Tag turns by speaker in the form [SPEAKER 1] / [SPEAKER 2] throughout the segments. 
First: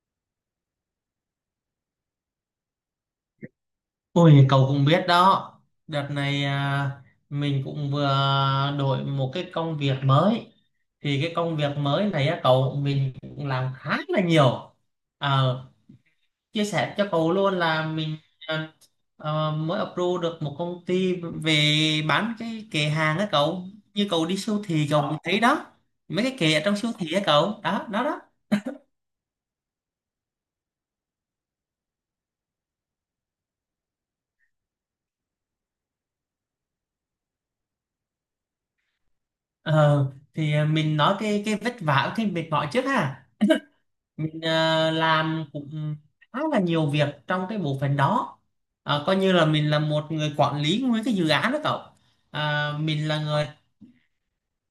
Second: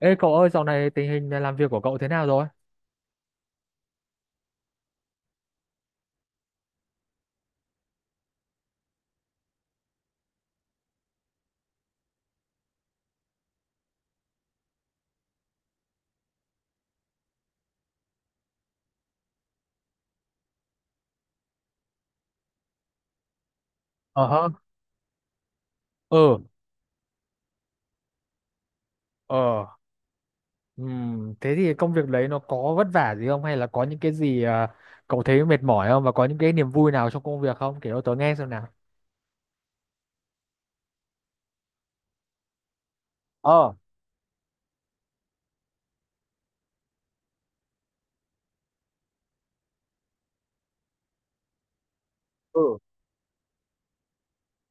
[SPEAKER 1] Ê cậu ơi, dạo này tình hình làm việc của cậu thế nào rồi?
[SPEAKER 2] Ôi, cậu cũng biết đó. Đợt này à, mình cũng vừa đổi một cái công việc mới. Thì cái công việc mới này á, cậu, mình cũng làm khá là nhiều. Ờ, Chia sẻ cho cậu luôn là mình à, mới approve được một công ty về bán cái kệ hàng á cậu. Như
[SPEAKER 1] Ờ
[SPEAKER 2] cậu đi
[SPEAKER 1] hơ,
[SPEAKER 2] siêu thị cậu cũng thấy đó. Mấy cái
[SPEAKER 1] Ờ.
[SPEAKER 2] kệ ở trong siêu thị á cậu. Đó, đó đó.
[SPEAKER 1] ờ, thế thì công việc đấy nó có vất vả gì không? Hay là có những cái gì cậu thấy mệt mỏi không? Và có những cái niềm vui nào trong công việc không? Kể cho tớ nghe xem nào.
[SPEAKER 2] Ờ, Thì à, mình nói cái vất vả cái mệt mỏi trước ha.
[SPEAKER 1] ờ,
[SPEAKER 2] Mình làm cũng khá là nhiều việc trong cái bộ phận đó. Coi như là mình là một người quản lý nguyên cái dự án đó cậu.
[SPEAKER 1] ừ.
[SPEAKER 2] Mình là người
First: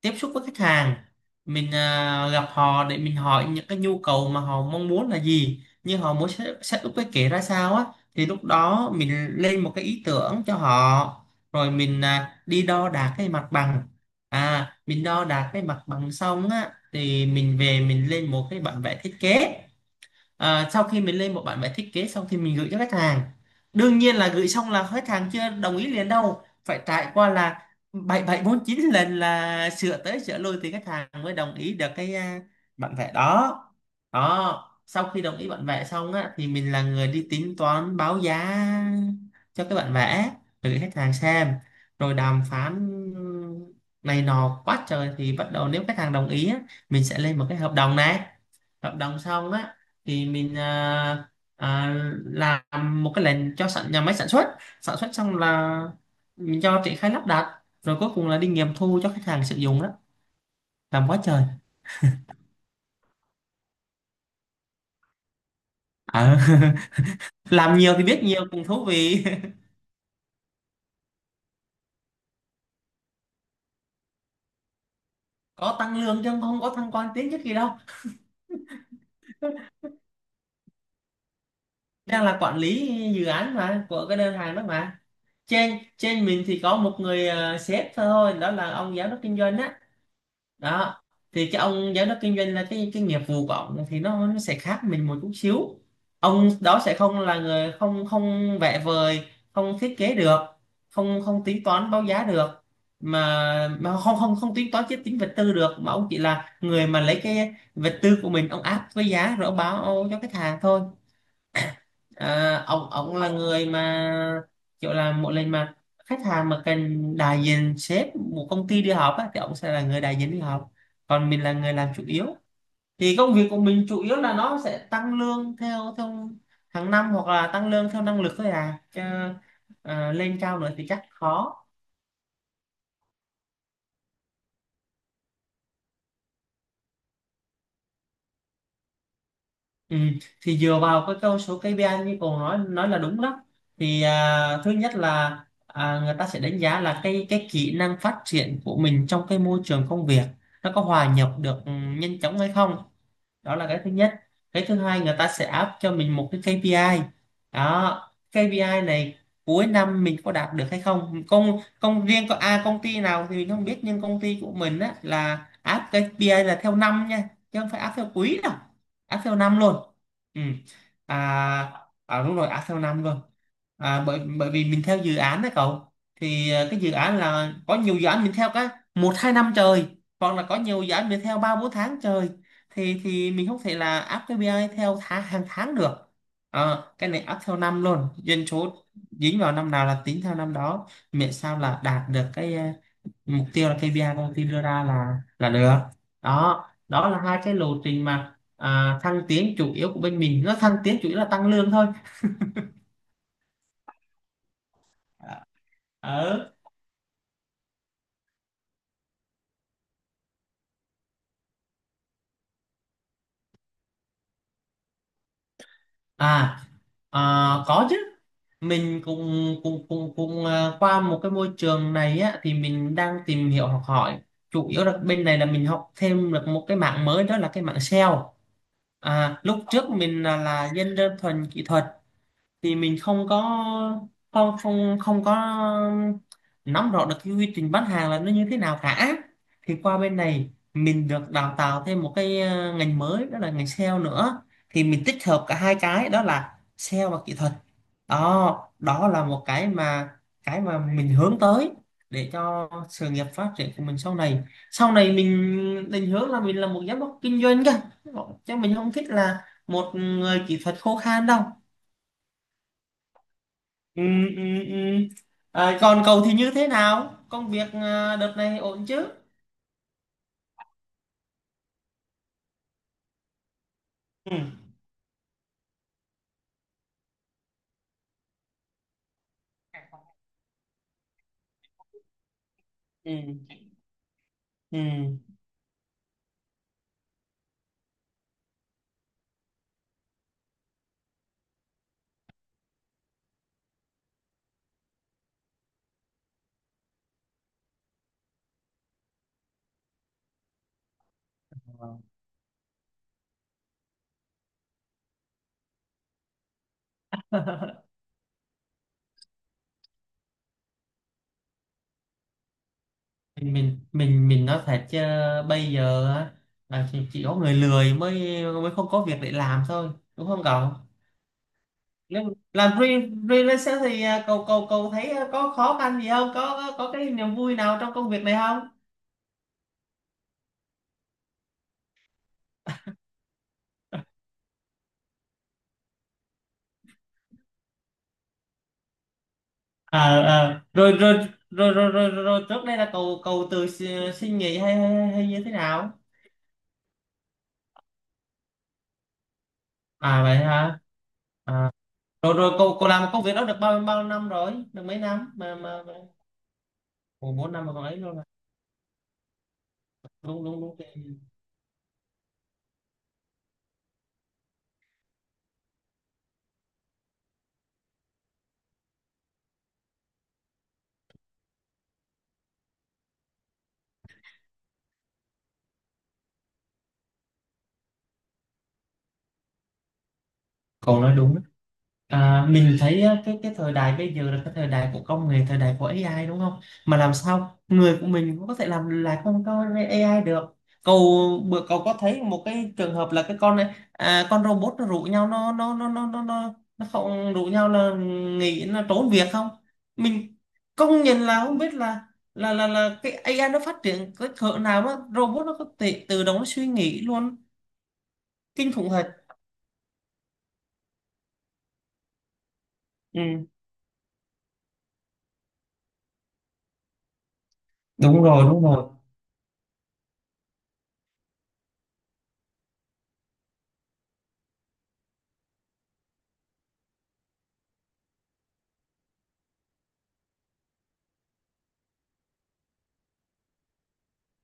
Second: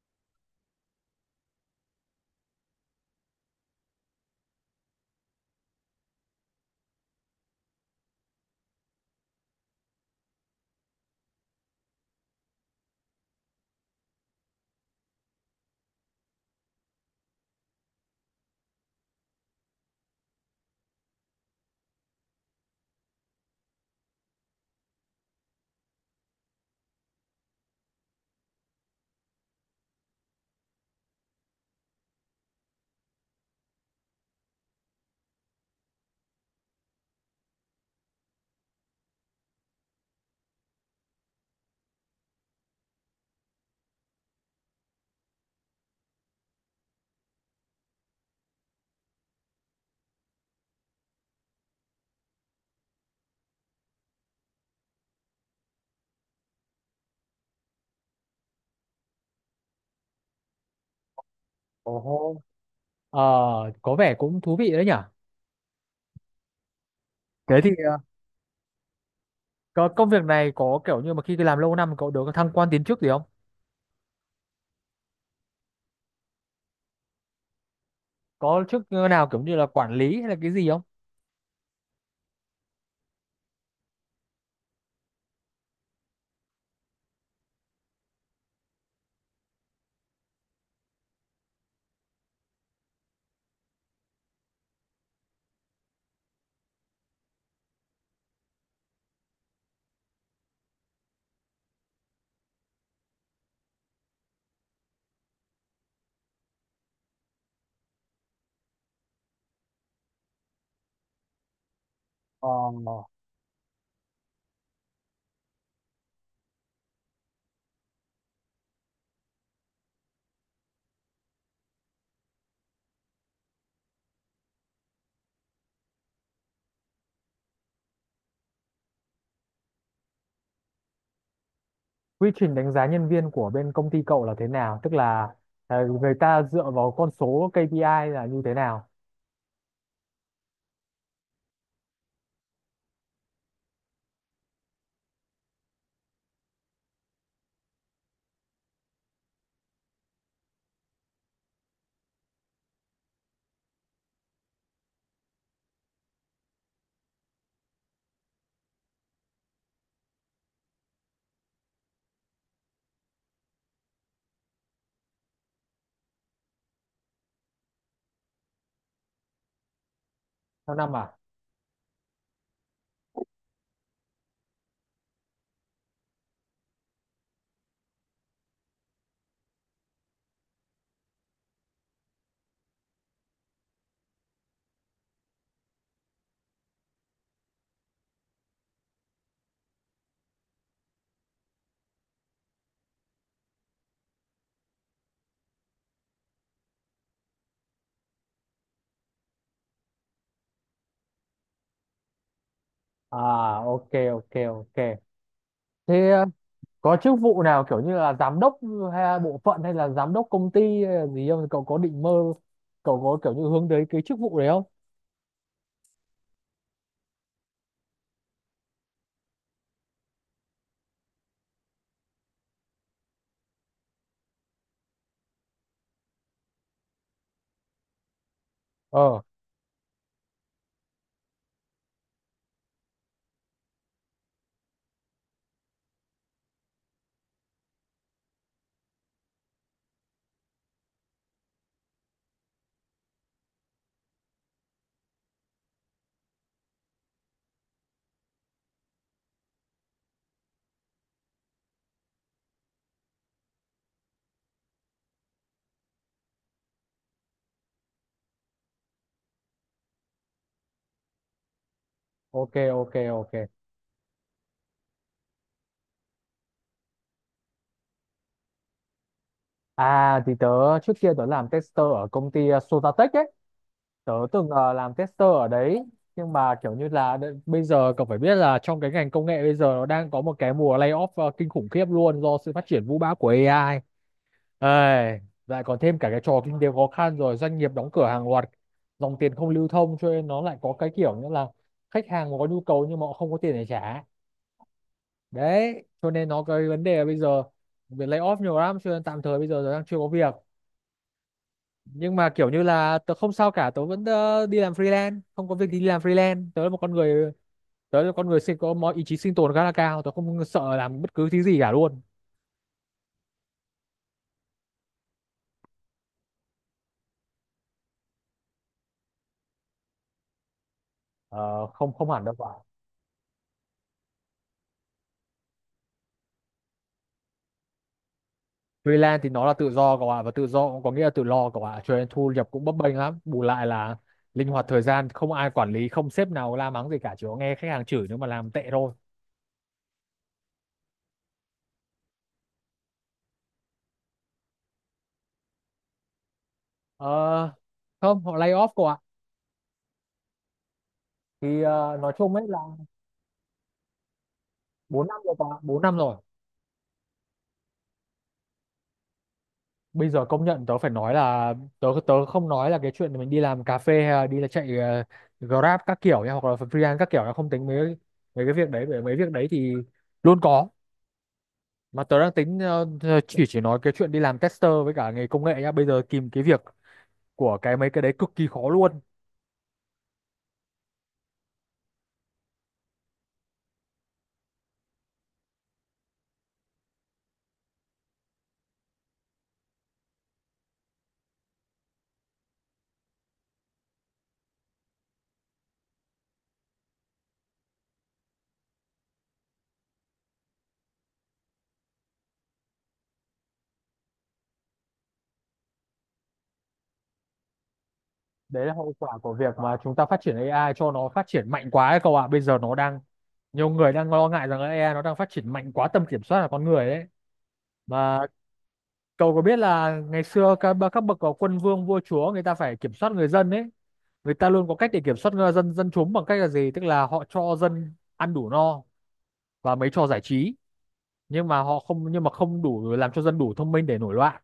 [SPEAKER 2] tiếp xúc với khách hàng. Mình gặp họ để mình hỏi những cái nhu cầu mà họ mong muốn là gì, như họ muốn set up cái kế ra sao á. Thì lúc đó mình lên một cái ý tưởng cho họ, rồi mình đi đo đạc cái mặt bằng. Mình đo đạc cái mặt bằng xong á thì mình về mình lên một cái bản vẽ thiết kế. Sau khi mình lên một bản vẽ thiết kế xong thì mình gửi cho khách hàng. Đương nhiên là gửi xong là khách hàng chưa đồng ý liền đâu, phải trải qua là bảy bảy bốn chín lần là sửa tới sửa lui thì khách hàng mới đồng ý được cái bản vẽ đó. Đó, sau khi đồng ý bản vẽ xong á thì mình là người đi tính toán báo giá cho cái bản vẽ, rồi gửi khách hàng xem, rồi đàm phán này nọ quá trời, thì bắt đầu nếu khách hàng đồng ý á, mình sẽ lên một cái hợp đồng này. Hợp đồng xong á thì mình à, làm một cái lệnh cho sản nhà máy sản xuất. Sản xuất xong là mình cho triển khai lắp đặt, rồi cuối cùng là đi nghiệm thu cho khách hàng sử dụng đó. Làm quá trời.
[SPEAKER 1] Ồ hô. Ờ, có vẻ cũng thú vị đấy nhở?
[SPEAKER 2] Ờ,
[SPEAKER 1] Thế thì
[SPEAKER 2] làm nhiều thì biết nhiều cũng thú vị.
[SPEAKER 1] có công việc này có kiểu như mà khi làm lâu năm cậu được thăng quan tiến chức gì không?
[SPEAKER 2] Có tăng lương chứ không có thăng quan tiến chức gì đâu.
[SPEAKER 1] Có chức nào kiểu như là quản lý hay là cái gì không?
[SPEAKER 2] Đang là quản lý dự án mà, của cái đơn hàng đó mà. Trên trên mình thì có một người sếp thôi, đó là ông giám đốc kinh doanh á, đó. Thì cái ông giám đốc kinh doanh là cái nghiệp vụ của ông, thì nó sẽ khác mình một chút xíu. Ông đó sẽ không là người, không không vẽ vời, không thiết kế được, không không tính toán báo giá được, mà mà không không không tính toán chiếc tính vật tư được, mà ông chỉ là người mà lấy cái vật tư của mình ông áp với giá rồi ông báo cho khách hàng thôi.
[SPEAKER 1] Ờ.
[SPEAKER 2] À, ông là người mà kiểu là mỗi lần mà khách hàng mà cần đại diện sếp một công ty đi họp á, thì ông sẽ là người đại diện đi họp. Còn mình là người làm chủ yếu. Thì công việc của mình chủ yếu là nó sẽ tăng lương theo theo hàng năm, hoặc là tăng lương theo năng lực thôi à chứ. Lên cao nữa thì chắc khó.
[SPEAKER 1] Quy trình đánh giá nhân viên của bên công ty cậu là thế nào, tức là người ta dựa vào con số KPI là như thế nào?
[SPEAKER 2] Ừ, thì dựa vào cái câu số KPI như cậu nói là đúng đó. Thì à, thứ nhất là người ta sẽ đánh giá là cái kỹ năng phát triển của mình trong cái môi trường công việc, nó có hòa nhập được nhanh chóng hay không. Đó là cái thứ nhất. Cái thứ hai, người ta sẽ áp cho mình một cái KPI. Đó, KPI này cuối năm mình có đạt được hay không, công công riêng có công ty nào thì mình không biết, nhưng công ty của mình á là áp KPI là theo năm nha, chứ không phải áp theo quý đâu. Áp theo năm luôn. Ừ.
[SPEAKER 1] Theo năm à?
[SPEAKER 2] à, Đúng rồi, áp theo năm luôn. Bởi bởi vì mình theo dự án đó cậu. Thì à, cái dự án là có nhiều dự án mình theo cái 1-2 năm trời, hoặc là có nhiều dự án mình theo 3-4 tháng trời. Thì mình không thể là áp KPI theo tháng hàng tháng được. Ờ, cái này áp theo năm luôn. Doanh số dính vào năm nào là tính theo năm đó, miễn sao là đạt được cái mục tiêu là KPI công ty đưa ra là được. Đó, đó là hai cái lộ trình mà thăng tiến chủ yếu của bên mình, nó thăng tiến chủ yếu là tăng lương thôi.
[SPEAKER 1] à ok, ok, ok.
[SPEAKER 2] ờ
[SPEAKER 1] Thế
[SPEAKER 2] ờ.
[SPEAKER 1] có chức vụ nào kiểu như là giám đốc hay là bộ phận hay là giám đốc công ty hay là gì không, cậu có định mơ, cậu có kiểu như hướng tới cái chức vụ đấy không?
[SPEAKER 2] à, À, có chứ. Mình cũng cũng cũng cũng à, qua một cái môi trường này á thì mình đang tìm hiểu học hỏi. Chủ yếu là bên này là mình học thêm được một cái mảng mới, đó là cái mảng SEO.
[SPEAKER 1] ờ
[SPEAKER 2] Lúc trước mình là dân đơn thuần kỹ thuật. Thì mình không có, không không không có nắm rõ được cái quy trình bán hàng là nó như thế nào cả. Thì qua bên này mình được đào tạo thêm một cái ngành mới, đó là ngành sale nữa. Thì mình tích hợp cả hai cái đó là sale và kỹ thuật. Đó, đó là một cái mà mình hướng tới, để cho sự nghiệp phát triển của mình sau này. Sau này mình định hướng là mình là một giám đốc kinh doanh cơ, chứ mình không thích là một người kỹ thuật khô khan đâu.
[SPEAKER 1] ok, ok, ok.
[SPEAKER 2] Ừ, ừ, ừ. À, còn cậu thì như thế nào? Công việc à, đợt này ổn chứ?
[SPEAKER 1] Thì tớ, trước kia tớ làm tester ở công ty Sotatech ấy, tớ
[SPEAKER 2] Ừ,
[SPEAKER 1] từng làm tester ở đấy. Nhưng mà kiểu như là bây giờ cậu phải biết là trong cái ngành công nghệ bây giờ nó đang có một cái mùa layoff kinh khủng khiếp luôn do sự phát triển vũ
[SPEAKER 2] ừ,
[SPEAKER 1] bão của AI. Ê,
[SPEAKER 2] ừ.
[SPEAKER 1] lại còn thêm cả cái trò kinh tế khó khăn, rồi doanh nghiệp đóng cửa hàng loạt, dòng tiền không lưu thông, cho nên nó lại có cái kiểu như là khách hàng có nhu cầu nhưng mà họ không có tiền để trả. Đấy, cho nên nó cái vấn đề là bây giờ việc layoff nhiều lắm, cho nên tạm thời bây giờ tớ đang chưa có việc. Nhưng mà kiểu như là tớ không sao cả, tớ vẫn đi làm freelance. Không có việc thì đi làm freelance. Tớ là một con người, tớ là con người sinh có mọi ý chí sinh tồn khá là cao, tớ không sợ làm bất cứ thứ gì cả luôn.
[SPEAKER 2] Mình nói thật chứ, bây giờ á, là chỉ có người lười mới mới không có việc để làm thôi. Đúng không cậu?
[SPEAKER 1] Ờ, không, không
[SPEAKER 2] Nếu
[SPEAKER 1] hẳn đâu ạ.
[SPEAKER 2] làm freelancer freelancer thì à, cậu cậu cậu thấy có khó khăn gì không? Có cái niềm vui nào trong công việc này không?
[SPEAKER 1] Freelance thì nó là tự do cậu ạ, và tự do cũng có nghĩa là tự lo cậu ạ, cho nên thu nhập cũng bấp bênh lắm, bù lại là linh hoạt thời gian, không ai quản lý, không sếp nào la mắng gì cả, chỉ có nghe khách hàng chửi nếu mà làm tệ thôi.
[SPEAKER 2] à, À, rồi, rồi rồi rồi rồi rồi rồi trước đây là cậu cậu tự xin xin nghỉ hay hay như thế nào?
[SPEAKER 1] Ờ, không, họ lay off cậu ạ.
[SPEAKER 2] À vậy hả?
[SPEAKER 1] Thì
[SPEAKER 2] à,
[SPEAKER 1] nói
[SPEAKER 2] Rồi
[SPEAKER 1] chung ấy
[SPEAKER 2] rồi,
[SPEAKER 1] là
[SPEAKER 2] cô làm công việc đó được bao bao năm rồi? Được mấy
[SPEAKER 1] 4 năm
[SPEAKER 2] năm
[SPEAKER 1] rồi cậu
[SPEAKER 2] mà
[SPEAKER 1] ạ, bốn
[SPEAKER 2] mà.
[SPEAKER 1] năm rồi
[SPEAKER 2] Ủa, 4 năm mà còn ấy luôn à?
[SPEAKER 1] Bây giờ
[SPEAKER 2] Đúng
[SPEAKER 1] công
[SPEAKER 2] đúng
[SPEAKER 1] nhận tớ
[SPEAKER 2] đúng.
[SPEAKER 1] phải nói là tớ, tớ không nói là cái chuyện mình đi làm cà phê hay là đi là chạy Grab các kiểu nha, hoặc là freelance các kiểu là không tính mấy, mấy cái việc đấy bởi mấy việc đấy thì luôn có. Mà tớ đang tính chỉ nói cái chuyện đi làm tester với cả nghề công nghệ nhá, bây giờ kìm cái việc của cái mấy cái đấy cực kỳ khó luôn.
[SPEAKER 2] Còn nói đúng. À, mình thấy á, cái thời đại bây giờ là cái thời đại của công nghệ, thời đại của AI đúng không? Mà làm sao người của mình cũng có thể làm lại con có AI được. Cậu bữa cậu có thấy một cái trường hợp là cái con này à, con robot nó rủ nhau nó không rủ nhau là nghỉ, nó trốn việc không? Mình công nhận là không biết là cái AI nó phát triển cái cỡ nào, đó robot nó có thể tự động nó suy nghĩ luôn.
[SPEAKER 1] Đấy
[SPEAKER 2] Kinh
[SPEAKER 1] là
[SPEAKER 2] khủng
[SPEAKER 1] hậu
[SPEAKER 2] thật.
[SPEAKER 1] quả của việc mà chúng ta phát triển AI cho nó phát triển mạnh quá ấy cậu ạ, bây giờ nó đang
[SPEAKER 2] Ừ,
[SPEAKER 1] nhiều người đang lo ngại rằng là AI nó đang phát triển mạnh quá tầm kiểm soát là con người đấy, mà
[SPEAKER 2] đúng rồi, đúng rồi.
[SPEAKER 1] cậu có biết là ngày xưa các bậc có quân vương vua chúa người ta phải kiểm soát người dân ấy, người ta luôn có cách để kiểm soát người dân, dân chúng bằng cách là gì? Tức là họ cho dân ăn đủ no và mấy trò giải trí, nhưng mà không đủ làm cho dân đủ thông minh để nổi loạn,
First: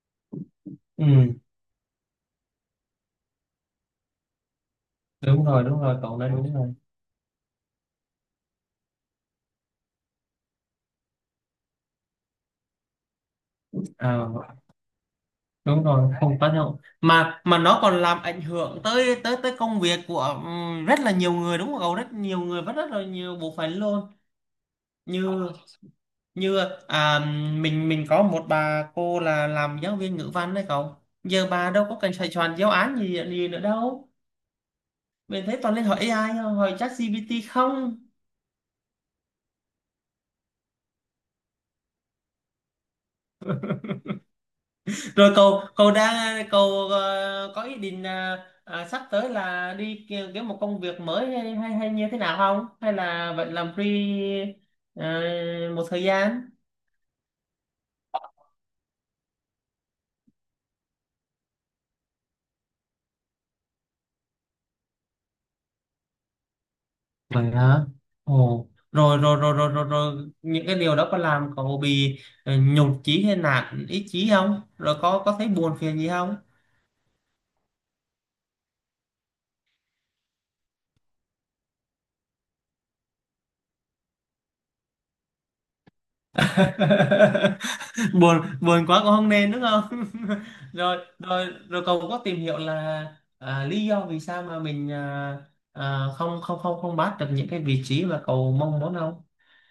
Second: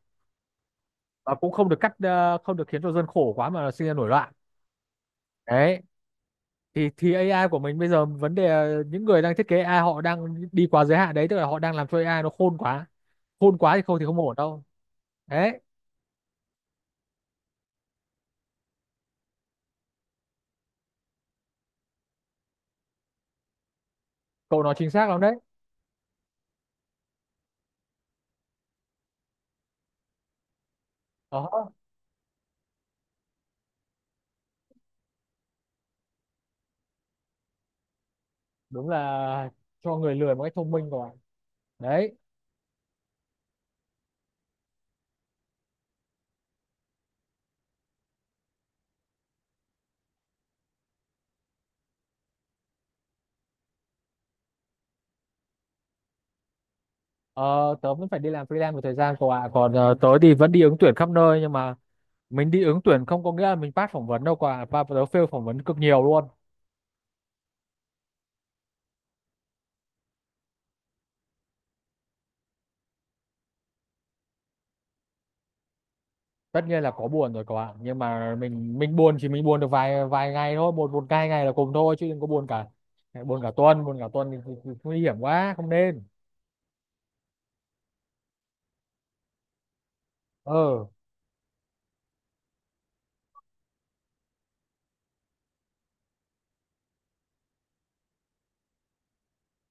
[SPEAKER 2] Ừ.
[SPEAKER 1] và cũng không được cắt, không được khiến cho dân khổ quá mà sinh ra nổi loạn.
[SPEAKER 2] Đúng rồi đúng
[SPEAKER 1] Đấy.
[SPEAKER 2] rồi, cậu nói đúng rồi.
[SPEAKER 1] Thì AI của mình bây giờ vấn đề là những người đang thiết kế AI họ đang đi quá giới hạn đấy, tức là họ đang làm cho AI nó khôn quá. Khôn quá thì không ổn
[SPEAKER 2] à,
[SPEAKER 1] đâu. Đấy,
[SPEAKER 2] Đúng rồi, không tác động mà nó còn làm ảnh hưởng tới tới tới công việc của rất là nhiều người đúng không cậu, rất nhiều người và rất là nhiều bộ phận luôn.
[SPEAKER 1] cậu nói chính xác lắm đấy.
[SPEAKER 2] Như như à, mình mình có một bà cô là làm giáo viên ngữ văn đấy cậu. Giờ bà
[SPEAKER 1] Đó.
[SPEAKER 2] đâu có cần xoay tròn giáo án gì gì nữa đâu, mình thấy toàn lên hỏi AI thôi, hỏi ChatGPT không.
[SPEAKER 1] Đúng là cho người lười một cách thông minh rồi. Đấy,
[SPEAKER 2] Rồi cậu cậu đang cậu có ý định là sắp tới là đi kiếm một công việc mới hay hay như thế nào không? Hay là vẫn làm ờ, một thời gian?
[SPEAKER 1] ờ, tớ vẫn phải đi làm freelance một thời gian cậu ạ, còn tớ thì vẫn đi ứng tuyển khắp nơi, nhưng mà mình đi ứng tuyển không có nghĩa là mình pass phỏng vấn đâu cậu ạ, và tớ fail phỏng vấn cực nhiều luôn.
[SPEAKER 2] Vậy hả? Ồ, rồi rồi rồi rồi rồi rồi, những cái điều đó có làm cậu bị nhụt chí hay nản ý chí không? Rồi có thấy buồn phiền gì không?
[SPEAKER 1] Tất nhiên là có buồn rồi cậu ạ, nhưng mà mình buồn, chỉ mình buồn được vài vài ngày thôi, một một hai ngày là cùng thôi, chứ đừng có buồn cả tuần. Buồn cả tuần thì nguy hiểm quá, không nên.
[SPEAKER 2] buồn buồn quá cũng không nên, đúng không?
[SPEAKER 1] ờ
[SPEAKER 2] Rồi rồi rồi, cậu có tìm hiểu là lý do vì sao mà mình không không không không bắt được những cái vị trí mà cậu mong muốn không?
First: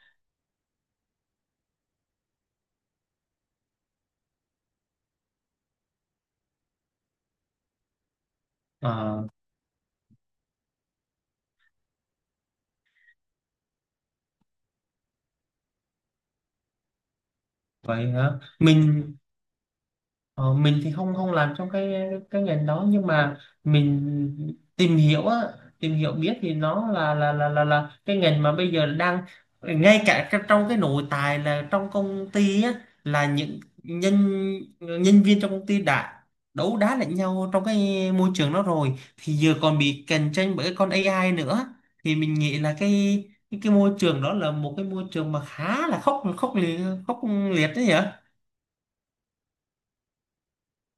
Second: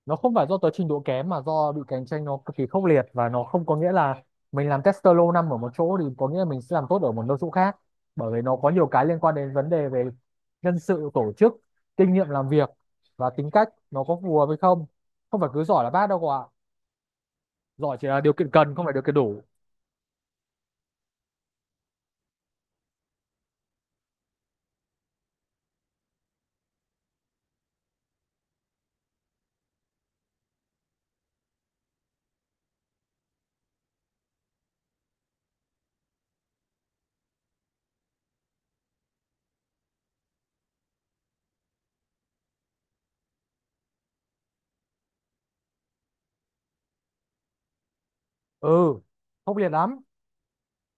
[SPEAKER 1] nó không phải do tới trình độ kém, mà do bị cạnh tranh nó cực kỳ khốc liệt, và nó không có nghĩa là mình làm tester lâu năm ở một chỗ thì có nghĩa là mình sẽ làm tốt ở một nơi chỗ khác, bởi vì nó có nhiều cái liên
[SPEAKER 2] Ờ,
[SPEAKER 1] quan đến vấn đề về nhân sự tổ chức, kinh nghiệm làm việc, và tính cách nó có phù hợp hay không. Không phải cứ giỏi là bác đâu cậu ạ, giỏi chỉ
[SPEAKER 2] vậy
[SPEAKER 1] là
[SPEAKER 2] hả?
[SPEAKER 1] điều kiện cần không phải điều kiện
[SPEAKER 2] mình
[SPEAKER 1] đủ.
[SPEAKER 2] Ờ, mình thì không không làm trong cái ngành đó, nhưng mà mình tìm hiểu á, tìm hiểu biết thì nó là cái ngành mà bây giờ đang, ngay cả trong cái nội tài là trong công ty á, là những nhân nhân viên trong công ty đã đấu đá lẫn nhau trong cái môi trường đó rồi, thì giờ còn bị cạnh tranh bởi con AI nữa. Thì mình nghĩ là cái môi trường đó là một cái môi trường mà khá là khốc khốc liệt đấy nhỉ.
[SPEAKER 1] Ừ, khốc liệt lắm.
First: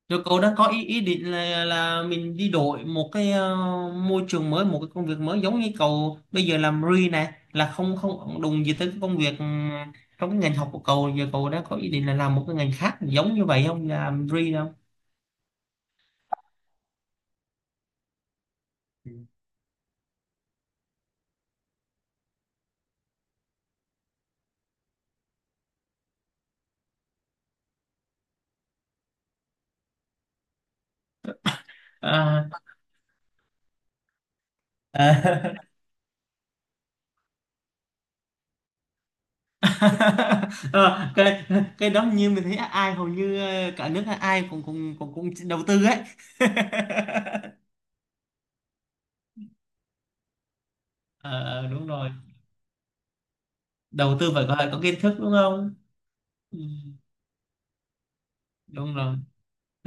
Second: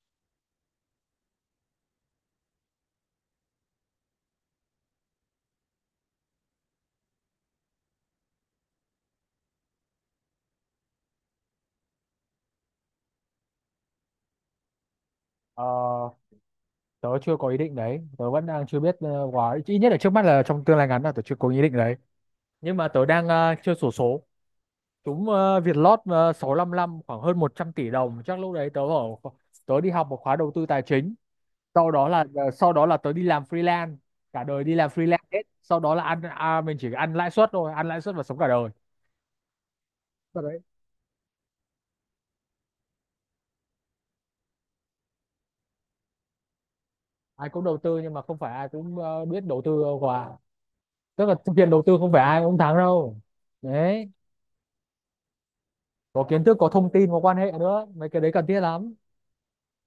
[SPEAKER 2] Rồi cậu đang có ý ý định là mình đi đổi một cái môi trường mới, một cái công việc mới, giống như cậu bây giờ làm re này, là không không đụng gì tới cái công việc trong cái ngành học của cậu. Giờ cậu đang có ý định là làm một cái ngành khác giống như vậy không, làm re không?
[SPEAKER 1] ờ, Tớ chưa có ý định đấy, tớ vẫn đang chưa biết quá, ít nhất là trước mắt là trong tương lai ngắn là tớ chưa có ý định đấy. Nhưng mà tớ đang chưa sổ số. Đúng, Vietlott 655 khoảng hơn 100 tỷ đồng, chắc lúc đấy tớ ở kho- tớ đi học một khóa đầu tư tài chính,
[SPEAKER 2] À,
[SPEAKER 1] sau đó là tớ đi làm freelance cả đời, đi làm freelance hết.
[SPEAKER 2] À,
[SPEAKER 1] Sau đó mình chỉ ăn lãi suất thôi, ăn lãi suất và sống cả đời. Thật đấy.
[SPEAKER 2] Ờ, cái cái đó như mình thấy ai hầu như cả nước ai cũng cũng cũng cũng đầu tư ấy.
[SPEAKER 1] Ai cũng đầu tư nhưng mà không phải ai cũng biết đầu tư đâu quả, tức là thực
[SPEAKER 2] Ờ,
[SPEAKER 1] hiện đầu
[SPEAKER 2] Đúng
[SPEAKER 1] tư
[SPEAKER 2] rồi,
[SPEAKER 1] không phải ai cũng thắng đâu. Đấy,
[SPEAKER 2] đầu tư phải có kiến thức đúng không?
[SPEAKER 1] có kiến thức,
[SPEAKER 2] Ừ,
[SPEAKER 1] có thông tin, có quan hệ nữa, mấy cái đấy cần thiết lắm.
[SPEAKER 2] đúng rồi.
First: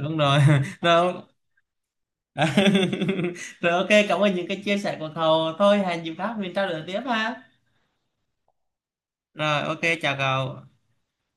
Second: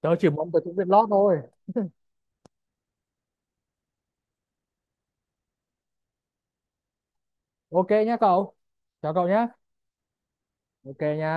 [SPEAKER 1] Tớ chỉ
[SPEAKER 2] rồi.
[SPEAKER 1] muốn tớ trúng Vietlott
[SPEAKER 2] Rồi.
[SPEAKER 1] thôi.
[SPEAKER 2] À, rồi, ok, cảm ơn những cái chia sẻ của cậu. Thôi hẹn dịp khác mình trao đổi tiếp ha.
[SPEAKER 1] Ok nhé cậu, chào cậu nhé.
[SPEAKER 2] Rồi, ok, chào cậu.
[SPEAKER 1] Ok nha.